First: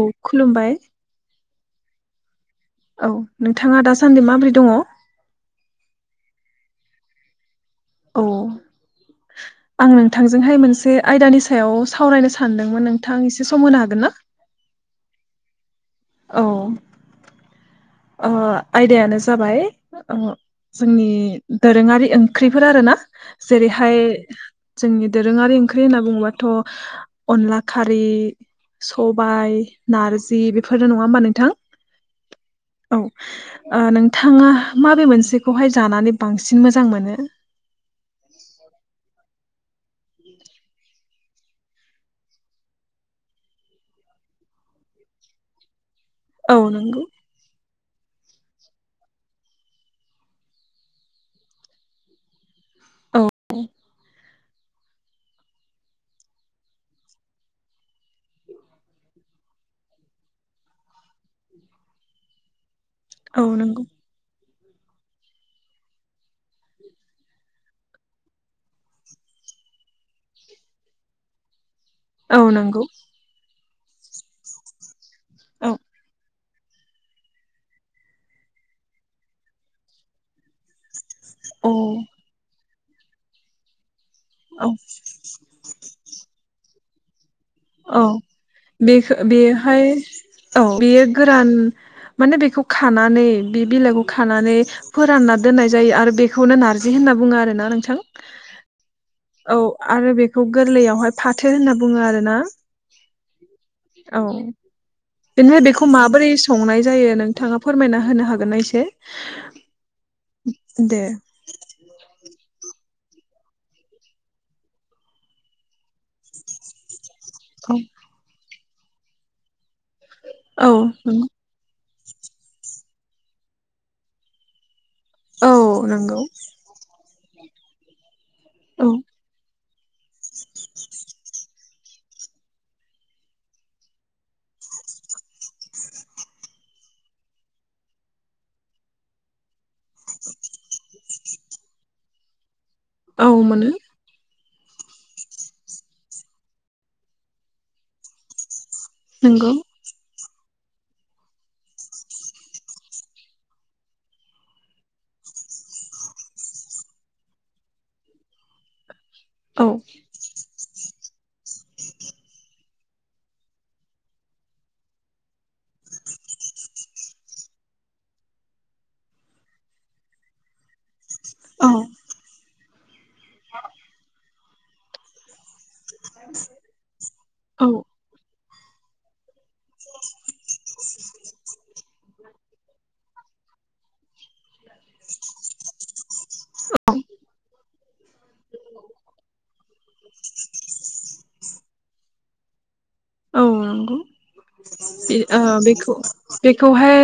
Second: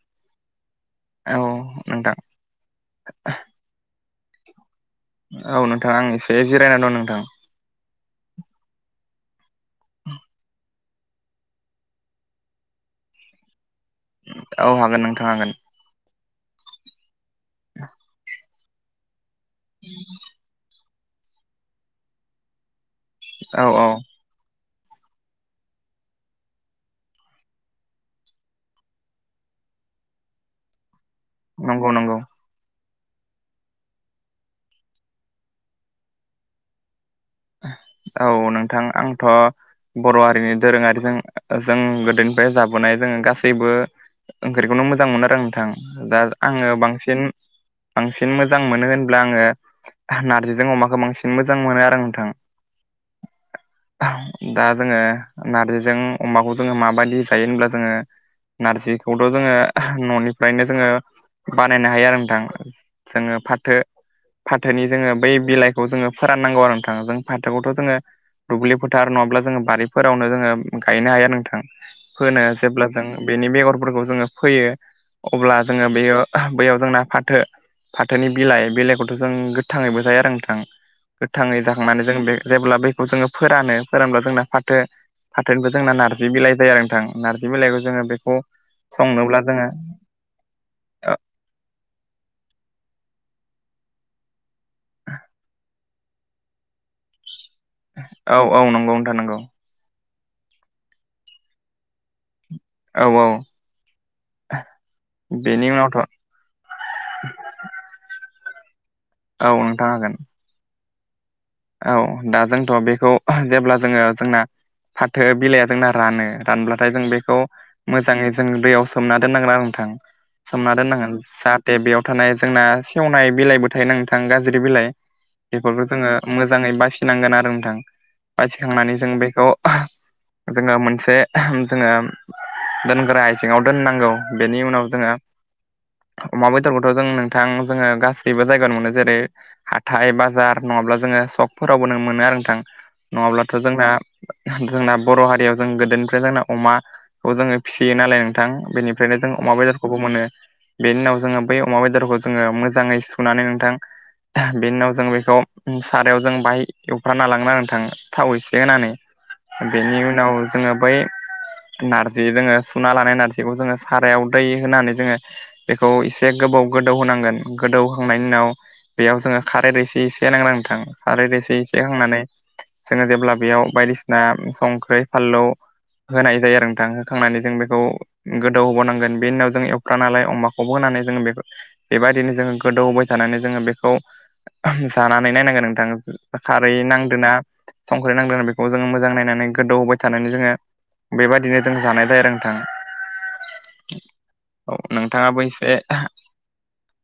औ खुलुमबाय। औ नोंथां। औ नोंथाङा दासान्दि माबोरै दङ। औ नोंथां आं एसे जिरायनानै दं नोंथां। औ। आं नोंथांजोंहाय मोनसे आयदानि सायाव सावरायनो सानदोंमोन नोंथां एसे सम होनो हागोन ना। औ हागोन नोंथां हागोन। औ। ओ आयदायानो जाबाय जोंनि दोरोङारि ओंख्रिफोर आर ना। औ औ जेरैहाय जोंनि दोरोङारि ओंख्रि होनना बुङोबाथ'। अनला खारै सबायाइ नारजि बेफोरनो नङा होमबा नोंथां। नंगौ नंगौ। औ नोंथाङा माबे मोनसेखौहाय जानानै बांसिन मोजां मोनो। औ नोंथां आंथ' बर' हारिनि दोरोङारिजों। जों गोदोनिफ्राय जाबोनाय जोङो गासैबो ओंख्रिखौनो मोजां मोनो आरो नोंथां दा। औ आङो नंगौ बांसिन। बांसिन मोजां मोनो होनब्ला आङो नारजिजों अमाखौ बांसिन मोजां मोनो आरो नोंथां। औ औ। दा जोङो नारजिजों अमाखौ जोङो माबायदि जायो होनब्ला जोङो। नारजिखौथ' जोङो न'निफ्रायनो जोङो बानायनो हायो आरो नोंथां। जोङो औ फाथो नंगौ फाथोनि जोङो बै बिलाइखौ जोङो फोराननांगौ आरो नोंथाङा जों। फाथोखौथ' जोङो दुब्लि फोथार नङाब्ला जोङो बारिफोरावनो जोङो गायनो हाया नोंथां। औ फोनो नंगौ जेब्ला जों बेनि बेगरफोरखौ जोङो फोयो अब्ला औ जोङो बेयो। बैयाव जोंना फाथो फाथोनि बिलाइ बिलाइखौथ' जों गोथाङैबो जायो आरो नोंथां। गोथाङै औ जाखांनानै जों बे जेब्ला बखौ जोङो फोरानो। सोर होनबा जोंना औ फाथो फाथोनिबो जोंना नारजि बिलाइ जायो आरो नोंथां। नारजि बिलाइखौ औ जोङो बेखौ बेखो संनोब्ला जोङो। बेहाय औ बेयो गोरान माने बेखौ खानानै बे बिलाइखौ खानानै। फोरानना दोननाय जायो आरो बेखौनो नारजि होनना बुङो आरोना नों। औ औ नंगौनो थानांगौ। आरो बेखौ गोरलैयावहाय फाथो होनना बुङो आरो ना। औ औ। औ। आ। बेनिफ्राय बेखौ माबोरै संनाय जायो नोंथाङा फोरमायना होनो हागोननाा एसे। औ नोंथांा हागोन। दे। औ दा जोंथ' बेखौ जेब्ला जोङो जोंना। फाथो बिलाइया जोंना रानो रानब्लाथाय जों बे बेखौ औ मोजाङै जों दैयाव सोमना दोननांगोन आरो नोंथां औ सोमना दोननांगोन नंगौ जा दे बेयाव थानाय जोंना सेवनाय बिलाइबो थायो ना नोंथां गाज्रि बिलाइ औ बेफोरखौ जोङो नंगौ मोजाङै बासिनांगोन आरो नोंथां। औ बाथिखांनानै जों बेखौ जोङो मोनसे जोङो दोनग्रा इसेङाव दोननांगौ बेनि उनाव जोङो अमा बेदरखौथ' जों नोंथां जोङो गासैबो जायगायावनो मोनो जेरै हाथाय बाजार नङाब्ला जोङो सकफोरावबो नों मोनो आरो नोंथां औ नङाब्लाथ' मोनो जोंना जोंना बर' हारियाव जों गोदोनिफ्राय जोंना अमाखौ जोङो फिसियो नालाय नोंथां बेनिफ्राय फ्रायनायजों नंगौ अमा बाय खौबो मोनो बेनि उनाव जोङो बै अमा बेदरखौ जोङो मोजाङै सुनानै नोंथां। बिनि उनाव जों बेखौ सारायाव जों बाहाय एवफ्राना लाङोन आरो नोंथां थाव एसे होनानै औ बेनि उनाव जोङो बै नार्जि जोङो सुना लानाय नारजिखौ जोङो सारायाव दै होनानै जोङो बेखौ एसे गोबाव गोदौ होनांगोन गोदौहांनायनि उनाव बेयाव जोङो खारै रसे एसे एसे नांदांथां आरोारैसे औ एसेखांनानै जोङो जेब्ला बेयाव बायदिसिना संख्रि फाललौ होनाय जायो आरो नोंथां होखांनानै जों औ बेखौ गोदौ होबावनांगोन बेनि उनाव जों एवग्रा नालाय अमाखौबो होनानै जोङो बे बेबायदिनो जोङो गोदौबाय थानानै जोङो बेखौ जानानै नायनांगोन नोंथाङा खारै नांदा संख्रै नांदोना बेखौ जोङो मोजां नायनानै गोदौ होबाय थानानै जोङो बेबादिनो जों जानाय जायो आरो नोंथां। औ नंगौ औ नोंथाङाबो एसे बेखौ बेखौहाय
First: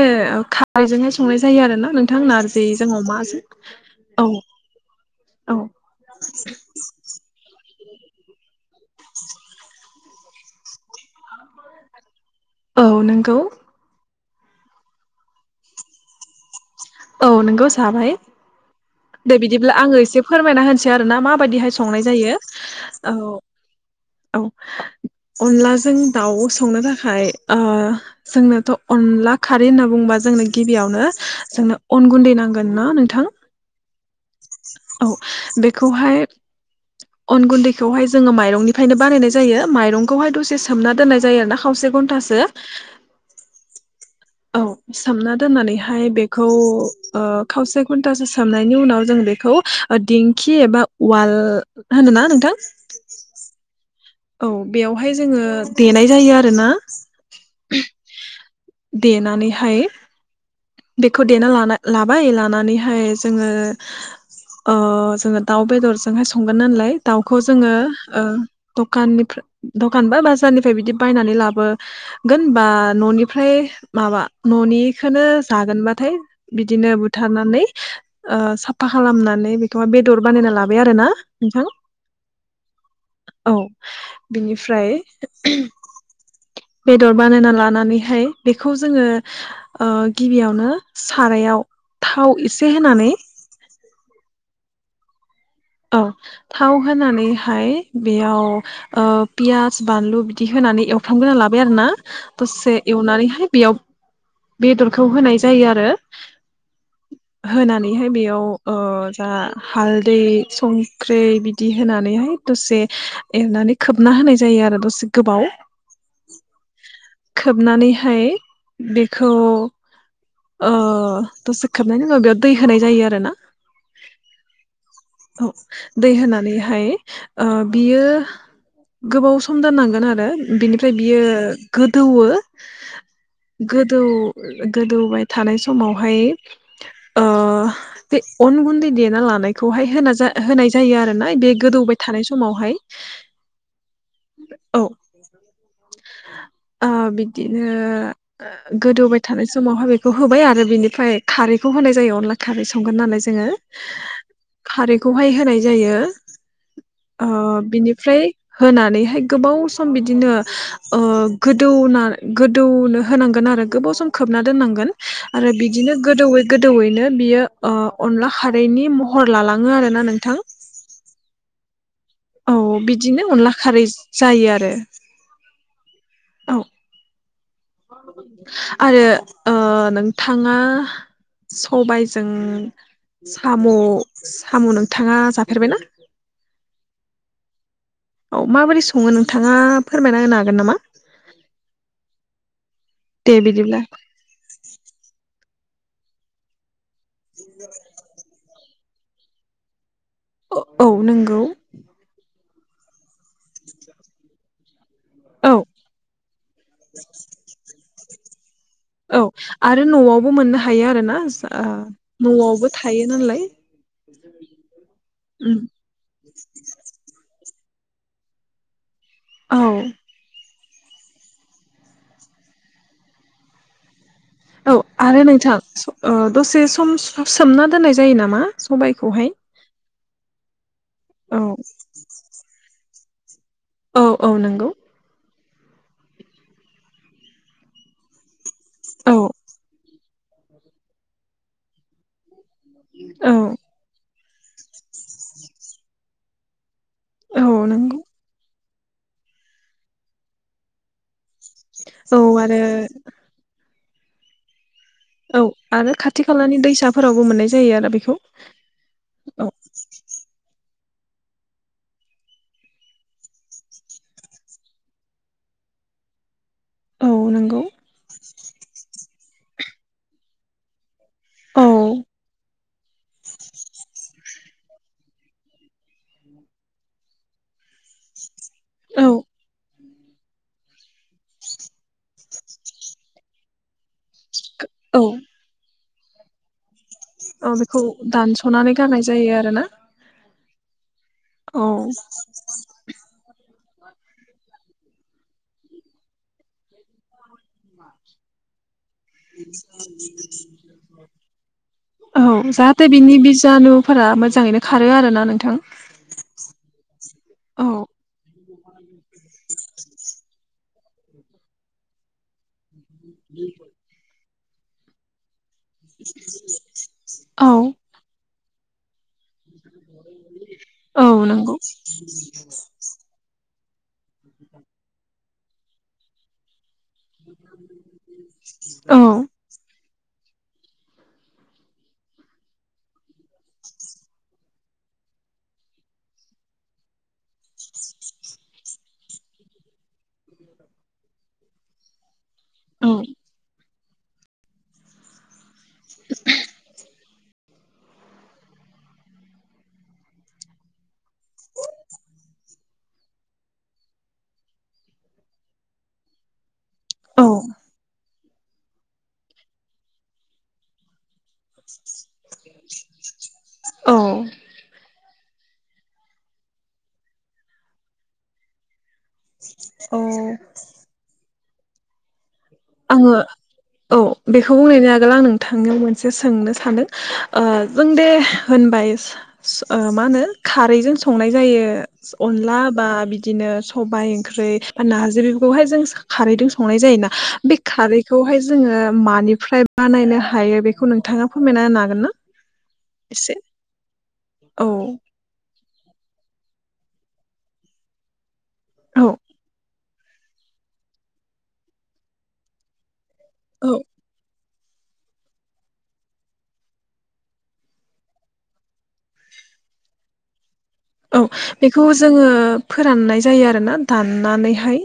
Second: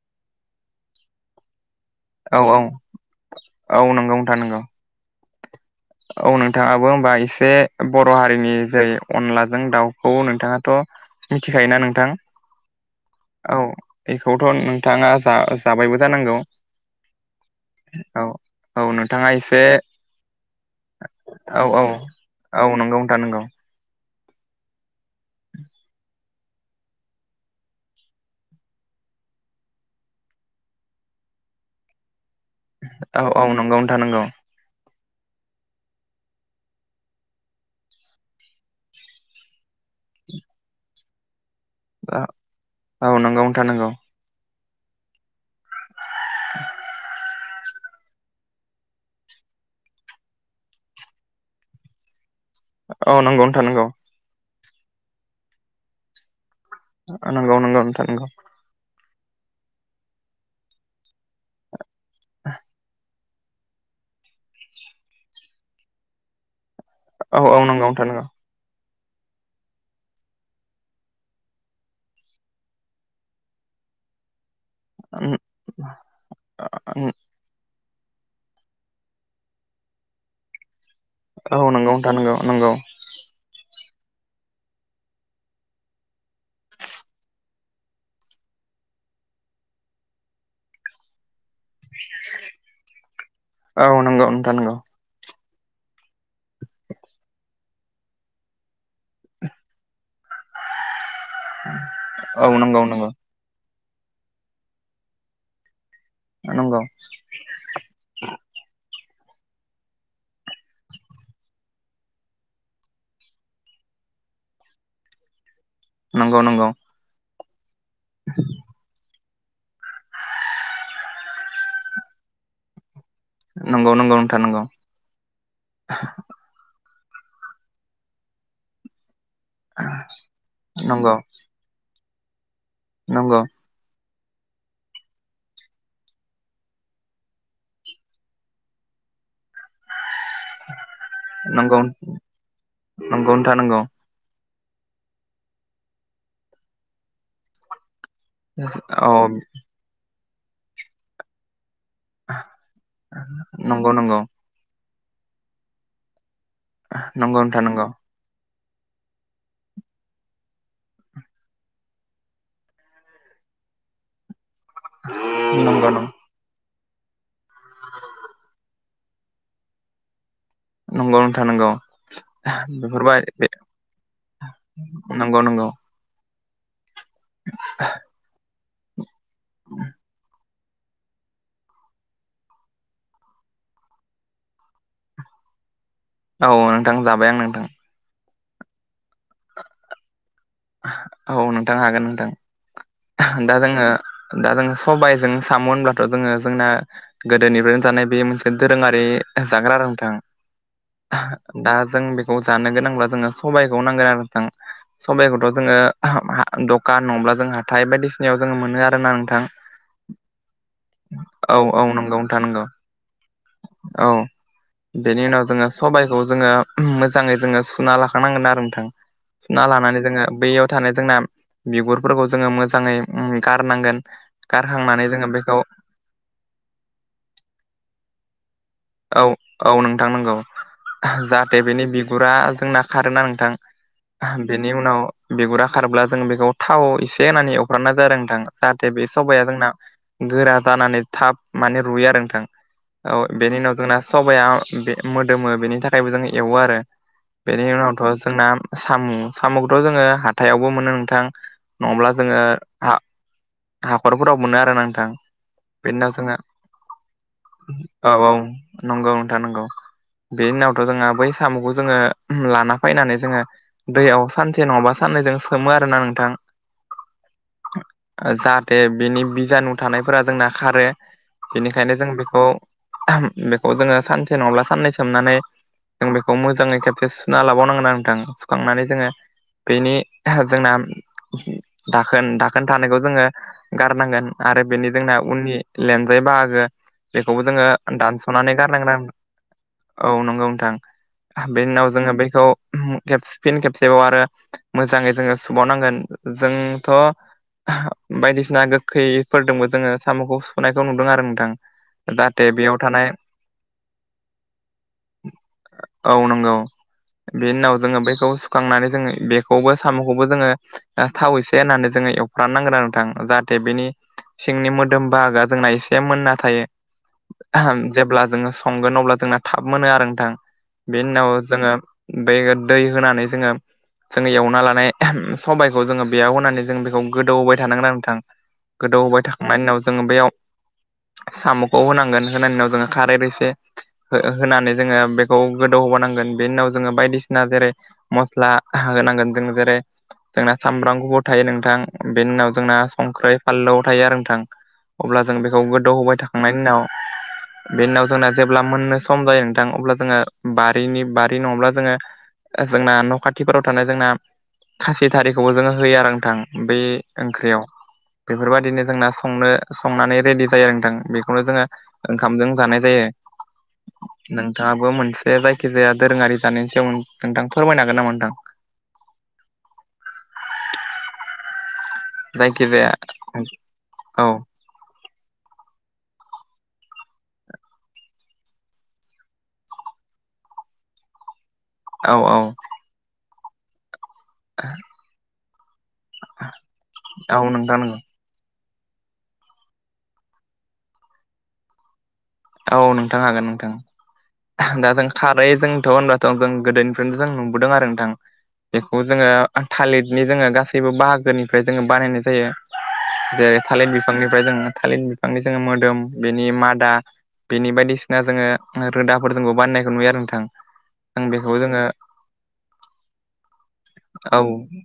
खारैजोंहाय संनाय जायो आरो ना नोंथां औ औ नारजिजों अमाजों औ नंगौ नोंथां नोंगौ। औ औ नोंथाङाबो होमबा एसे बर' हारिनि जेरै अनलाजों दाउखौ नोंथाङाथ' मिथिखायोना नोंथां औ नोंगौ औ बेखौथ' नोंथाङा जा जाबायबो जानांगौ औ नोंगौ साबाय औ औ नोंथाङा दे एसे बिदिब्ला आङो एसे फोरमायना होनसै आरोना औ माबायदिहाय औ संनाय जायो नंगौ औ नोंथां नंगौ औ अनलाजों दाउ संनो थाखाय जोंनोथ' अनला खारै होनना बुंबा जोंनो गिबियावनो जोंनो अन गुन्दै नांगोन ना औ नोंथां औ नंगौ नोंथां नंगौ औ बेखौहाय अन गुन्दैखौहाय जोङो माइरंनिफ्रायनो बानायनाय जायो माइरंखौहाय दसे सोमना दोननाय जायो आरोना खावसे घन्टासो औ नंगौ नोंथां नांगौ औ सोमना दोननानैहाय बेखौ खावसे घन्टासो सोमनायनि उनाव जों बेखौ दिंखि एबा उवाल होनोना नोंथां। औ नंगौ नोंथां नोंगौ औ बेवहाय जोङो देनाय जायो आरो ना नंगौ नंगौ नथार नंगौ। देनानैहाय बेखौ देना ला-लाबाय लानानैहाय जोङो जोङो दाउ बेदरजोंहाय संगोन नालाय औ दाउखौ औ जोङो नंगौ नोंथां नंगौ दखाननिफ्राय दखान बा बाजारनिफ्राय बिदि बायनानै लाबो गोन होनबा न'निफ्राय माबा न'नि खौनो जागोनबाथाय बिदिनो बुथारनानै साफा खालामनानै बेखौबा बेदर बानायना लाबाय आरो ना नोंथां औ नंगौ नुथा नोंगौ नंगौ औ बिनिफ्राय बेदर बानायना लानानैहाय बेखौ जोङो गिबियावनो सारायाव थाव एसे होनानै औ नंगौ नोंथां नंगौ औ थाव होनानैहाय बेयाव पियास बानलु बिदि होनानै एवफ्रामग्रोना लाबाय आरोना औ दसे नंगौ एवनानैहाय बेयाव बेदरखौ होनाय जायो आरो। नंगौ होनानैबो बेयाव जा हालदै संख्रि बिदि होनानैहाय दसे एरनानै खोबना होनाय जायो आरो दसे गोबाव नंगौ नंगौ खोबनानैहाय बे खौ दसे खाबनायनि उनाव बेयाव दै होनाय जायो आर ना नंगौ नंगौ नोंथा नंगौ दै होनानैहाय बियो गोबाव सम सम दाननांगोन आरो बिनिफ्राय नंगौ बियो गोदौ नंगौ गोदौ गोदौबाय थानाय समावहाय आ अनगुनदै देना लानाय खौहाय होना होनाय जायो आरो ना बे गोदौबाय थानाय समावहाय खौनो थानांगौ औ बिदिनो औ गोदौबाय थानाय समावहाय बे बे होबाय आरो बिनिफ्राय खारैखौ होनाय जायो अनला खारै संगोन नालाय जोङो नंगौ नंगौ खारैखौहाय होनाय जायो नंगौ नोंथां नंगौ बिनिफ्राय होनानैहाय गोबाव सम बिदिनो गोदौना गोदौनो होनांगोन आरो गोबाव सम खोबना दोननांगोन आरो नंगौ बिदिनो गोदौयै गोदौवैनो बियो अनला खारैनि मह हर लालाङो आर ना नोंथां नंगौ नोंथां नोंगौ औ बिदिनो अनला खारै जायो आरो नंगौ नंगौ औ आरो नोंथाङा सबायजों साम' साम' नोंथाङा जाफेरबायनाा औ नोंथां जाबाय आं नोंथां औ माबोरै सङो नोंथाङा फोरमायना होनो हागोन नामा औ नोंथां हागोन नोंथां दे दा जोङो बिदिब्ला दा जोङो सबबायजों साम' होनब्लाथ' जोङो जोंना गोदोनिफ्रायनो जानाय बे मोनसे दोरोङारि जाग्रा रोंथों औ नंगौ दा जों बे ज गोनां ज सखौ नांगोन स [unintelligible] औ जोङो दखान नङ्ला जों हााइ बायदिसिनायाव जों मोनो आरो औ आरो न'आवबो मोननो हायो आरोना औ औ नंगौ नोंथां नंगौ न'आवबो थायो नालाय औ बुजबाय [inaudible] बेनि जोंओ सबायाइखौ जोङो मोजाङै जोङो सुना लाखांनांगोन आरो नोंथां औ सुना लानानै जोङो बैयाव थानाय जोंना बिगुरफोरखौ जोङो मोजाङै गारनांगोन औ गारहांनानै आरो जोङो नोंथां बेखौ [inaudible] दसे सम सोमना दोननाय जायो नामा सबायखौहाय औ नोंथां नंगौ औ जाहाथे बेनि बिगुरा जोंना खारोना नोंथां औ औ नंगौ बेनि उनाव बिगुरा खारब्ला जों बेखौ थाव एसे होनानै एवफ्र्राननाय जादों नोंथांा जाहाथे बे औ सबाया जोंना गोरा जानानै थाब माने रुयो आरो नोंथां औ बेनि उनाव जोंना सबाया बे मोदोमो बेनि थाखायबो जों एवो आरो- औ बेनि नंगौ उनावथ' जोंना साम' साम'खौथ' जोङो हाथायावबो मोनो नोंथां- नङाब्ला औ जोङो आरो हा हाखरफोराव मोनो आरो नोंथां। औ आरो बेनि उनाव खाथि जोङो खालानि दैसाफोरावबो मोननाय जायो आरो औ बेखौ। औ नंगौ नोंथा औ नंगौ बेनि उनावथ' जोङो बै साम'खौ जोङो लाना फैनानै जोङो- दैयाव सानसे नङाबा साननैजों सोमो आरोना नोंथां। औ नोंगौ। जाहाथे बिनि बिजानु थानायफोरा जोंना खारो। औ बेनिखायनो जों बेखौ-बेखौ जोङो सानसे नङाब्ला साननै सोमनानै- जों बेखौ मोजाङै खेबसे सुना लाबावनांगोना नोंथां। खांनानै जोङो औ बेनि जोंना- दाखोन दाखोन थानायखौ जोङो गारनांगोन आरो बेनि औ जोंना उननि- लेनजाय बाहागो बेखौबो औ जोङो बेखौ दानस- दानस'नानै गारनाय गारनांगोन जायो आरोना औ नंगौ नोंथां औ बेनि उनाव जोङो बेखौ- खेबसेफिन खेबसेबाव आरो मोजाङै जोङो सुबावनांगोन जोंथ'- बायदिसिना गोखैफोरदोंबो जोङो साम'खौ सुुनायखौ नुदों आरो नोंथां। औ बेयाव जाहाथे थानाय बिनि बिजानुफोरा मोजाङैनो खारो आरो ना। औ नंगौ बे औ उनाव जोङो बैखौ- सुखांनानै जोङो बेखौबो साम'खौबो जोङो थाव एसे होननानै जोङो एवफ्रान नांगोन आरो- जाहाथे बिनि सिंनि मोदोम बाहागा- जोंना एसे मोनना औ थायो जेब्ला जोङो संगोन अब्ला जोंना- थाब मोनो आरो नोंथां औ बेनि उनाव नंगौ जोङो बे दै होनानै जोङो- जोङो एवना लानाय सबायखौ जोङो बेयाव होनानै जों बेखौ- - गोदौबाय थानांगोन आरो नोंथां औ गोदौबाय थाख मानि उनाव जोङो बेयाव साम'खौ होनांगोन होना उनाव जोङो खारै एसे होनानै जोङो बेखौ गोदौ होबानांगोन बेनि उनाव जोङो बायदिसिना जेरै- मस्ला होनांगोन जों जेरै जोंना सामब्राम गथायै नोंथां बेनि उनाव- जोंना औ संख्रै फानलु थायो आरो नोंथां अब्ला जों बेखौ गोदौ होबाय थाखांनायनि उनाव- बे उनाव जोंना जेब्ला मोननो सम जायो नोंथां अब्ला जोङो बारिनि बारि नङाब्ला जोङो- जोंना न' खाथिफोराव थानाय जोंना खासि थारिखौबो जोङो होयो आरो नोंथां। बे औ ओंख्रियाव। बेफोरबायाददिनो जोंना संनो संनानै रेडि जायो आरो नोंथां बेखौनो जोङो- ओंखामजों जानाय जायो नों। नोंथाङाबो मोनसे जायखिजाया दोरोङारि जानायनि सायाव नोंथां फोरमायनो हागोन नामा नोंथां? औ जायखि जाया। आङो औ बेखौ बुंनो आगोल आं नों- नोंथांनियाव मोनसे सोंनो सानदों ओ जों दे होनबाय- मा होनो खारैजों संनाय जायो। औ औ अनला बा बिदिनो सबायाइ ओंख्रि बा नारजिफोरखौहाय जों- खारैजों संनाय जायोना। औ नोंथां नंगौ बेखौहाय जोङो मानिफ्राय बाानायनायनो हायो बेखौ नोंथाङा फोरमायना हागोन ना? औ नोंथां एसे हागोन औ नोंथां दा जों खारै जोंथ' होनबाथ' जों गोदोनिफ्रायनोथ' जों नुबोदों आरो नोंथां बेखौ औ जोङो- थालिरनि जोङो गासैबो बाहागोनिफ्राय जोङो बानायनाय जायो जेरै- औ थालिर बिफां- बिफांनिफ्राय जोङो थालिर बिफांनि जोङो मोदोम बेनि मादा- बिनि बायदिसिना जोङो रोदाफोर जोंबो बाननायखौ नुयो आरो नोंथां। औ बेखौ जोङो फोराननाय जायो आरोना औ दाननानैहाय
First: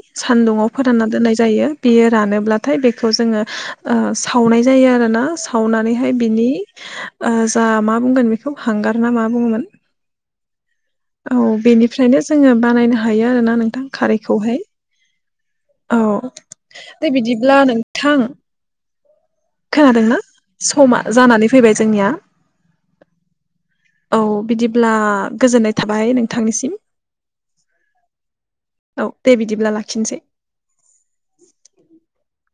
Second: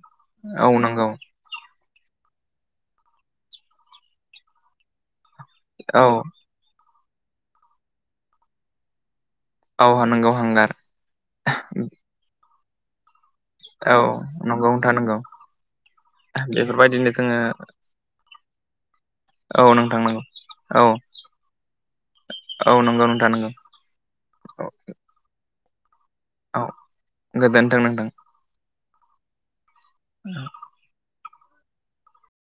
औ सान्दुंआव फोरानना नंगौ दोननाय जायो। जायो बे रानोब्लाथाय बेखौ जों ओ सावनाय जायो आरोना- औ सावनानैहाय बिनि जा मा बुंगोन बेखौ हांगार ना मा बुङोमोन? औहा नोंगौ हांगार औ बेनिफ्रायनो जोङो बानायनो हायो होना नोंथां औ खारखौ नंगौ नोंथां नंगौ औ बेफोरबायदिनो दे जोङो बिब्ला नोंथ थां औ नोंथां खोनादोंना नंगौ औ समा जानानै फैबाय जोंनिया औ नंगौ नोंथां नंगौ औ बिदिब्ला गोजोननाय थाबाय नों औ गोजोन्थों नोंथां। औ दे बिदिब्ला लाखिनोसै। [inaudible]